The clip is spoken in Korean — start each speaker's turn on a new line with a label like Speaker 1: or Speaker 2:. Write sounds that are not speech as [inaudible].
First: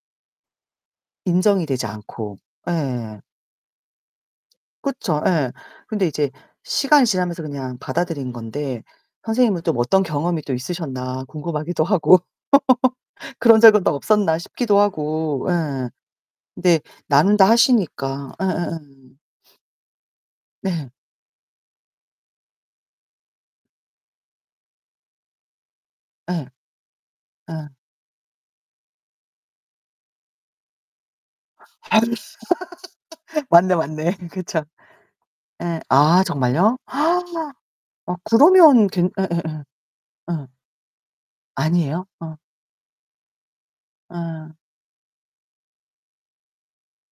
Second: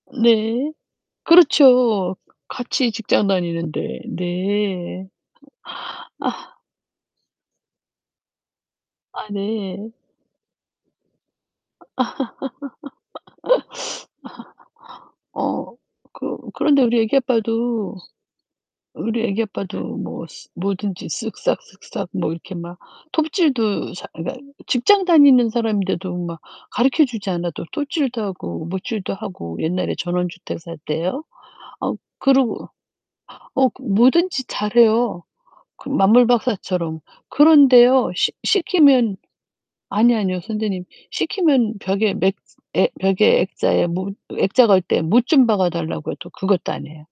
Speaker 1: 네.
Speaker 2: 인정이 되지
Speaker 1: 그렇죠.
Speaker 2: 않고.
Speaker 1: 같이
Speaker 2: 예.
Speaker 1: 직장 다니는데. 네.
Speaker 2: 그쵸. 예. 근데 이제
Speaker 1: [sighs]
Speaker 2: 시간이 지나면서 그냥 받아들인 건데
Speaker 1: 아
Speaker 2: 선생님은 좀
Speaker 1: 네.
Speaker 2: 어떤 경험이 또 있으셨나 궁금하기도
Speaker 1: [laughs]
Speaker 2: 하고 [laughs] 그런 적은 또 없었나 싶기도 하고
Speaker 1: 어
Speaker 2: 예.
Speaker 1: 그
Speaker 2: 근데
Speaker 1: 그런데 우리 아기
Speaker 2: 나눈다
Speaker 1: 아빠도
Speaker 2: 하시니까. 예예예.
Speaker 1: 우리 아기 아빠도 뭐 시
Speaker 2: 네.
Speaker 1: 뭐든지 쓱싹쓱싹 뭐 이렇게 막 톱질도 자 그러니까 직장 다니는 사람인데도 막
Speaker 2: 예.
Speaker 1: 가르쳐 주지 않아도
Speaker 2: 어.
Speaker 1: 톱질도 하고 못질도 하고 옛날에 전원주택 살 때요.
Speaker 2: 아으.
Speaker 1: 어 그러고
Speaker 2: [laughs]
Speaker 1: 어
Speaker 2: 맞네,
Speaker 1: 그
Speaker 2: 맞네.
Speaker 1: 뭐든지
Speaker 2: 그쵸.
Speaker 1: 잘해요
Speaker 2: 예.
Speaker 1: 그
Speaker 2: 아 정말요?
Speaker 1: 만물박사처럼.
Speaker 2: [gasps] 아
Speaker 1: 그런데요. 시
Speaker 2: 그러면 괜
Speaker 1: 시키면
Speaker 2: 예예예.
Speaker 1: 아니 아니요
Speaker 2: 예.
Speaker 1: 선생님. 시키면
Speaker 2: 아니에요?
Speaker 1: 벽에
Speaker 2: 어.
Speaker 1: 맥 에 벽에 액자에 못
Speaker 2: 예.
Speaker 1: 액자 걸 때 못 좀 박아 달라고 해도 그것도 인 헤요.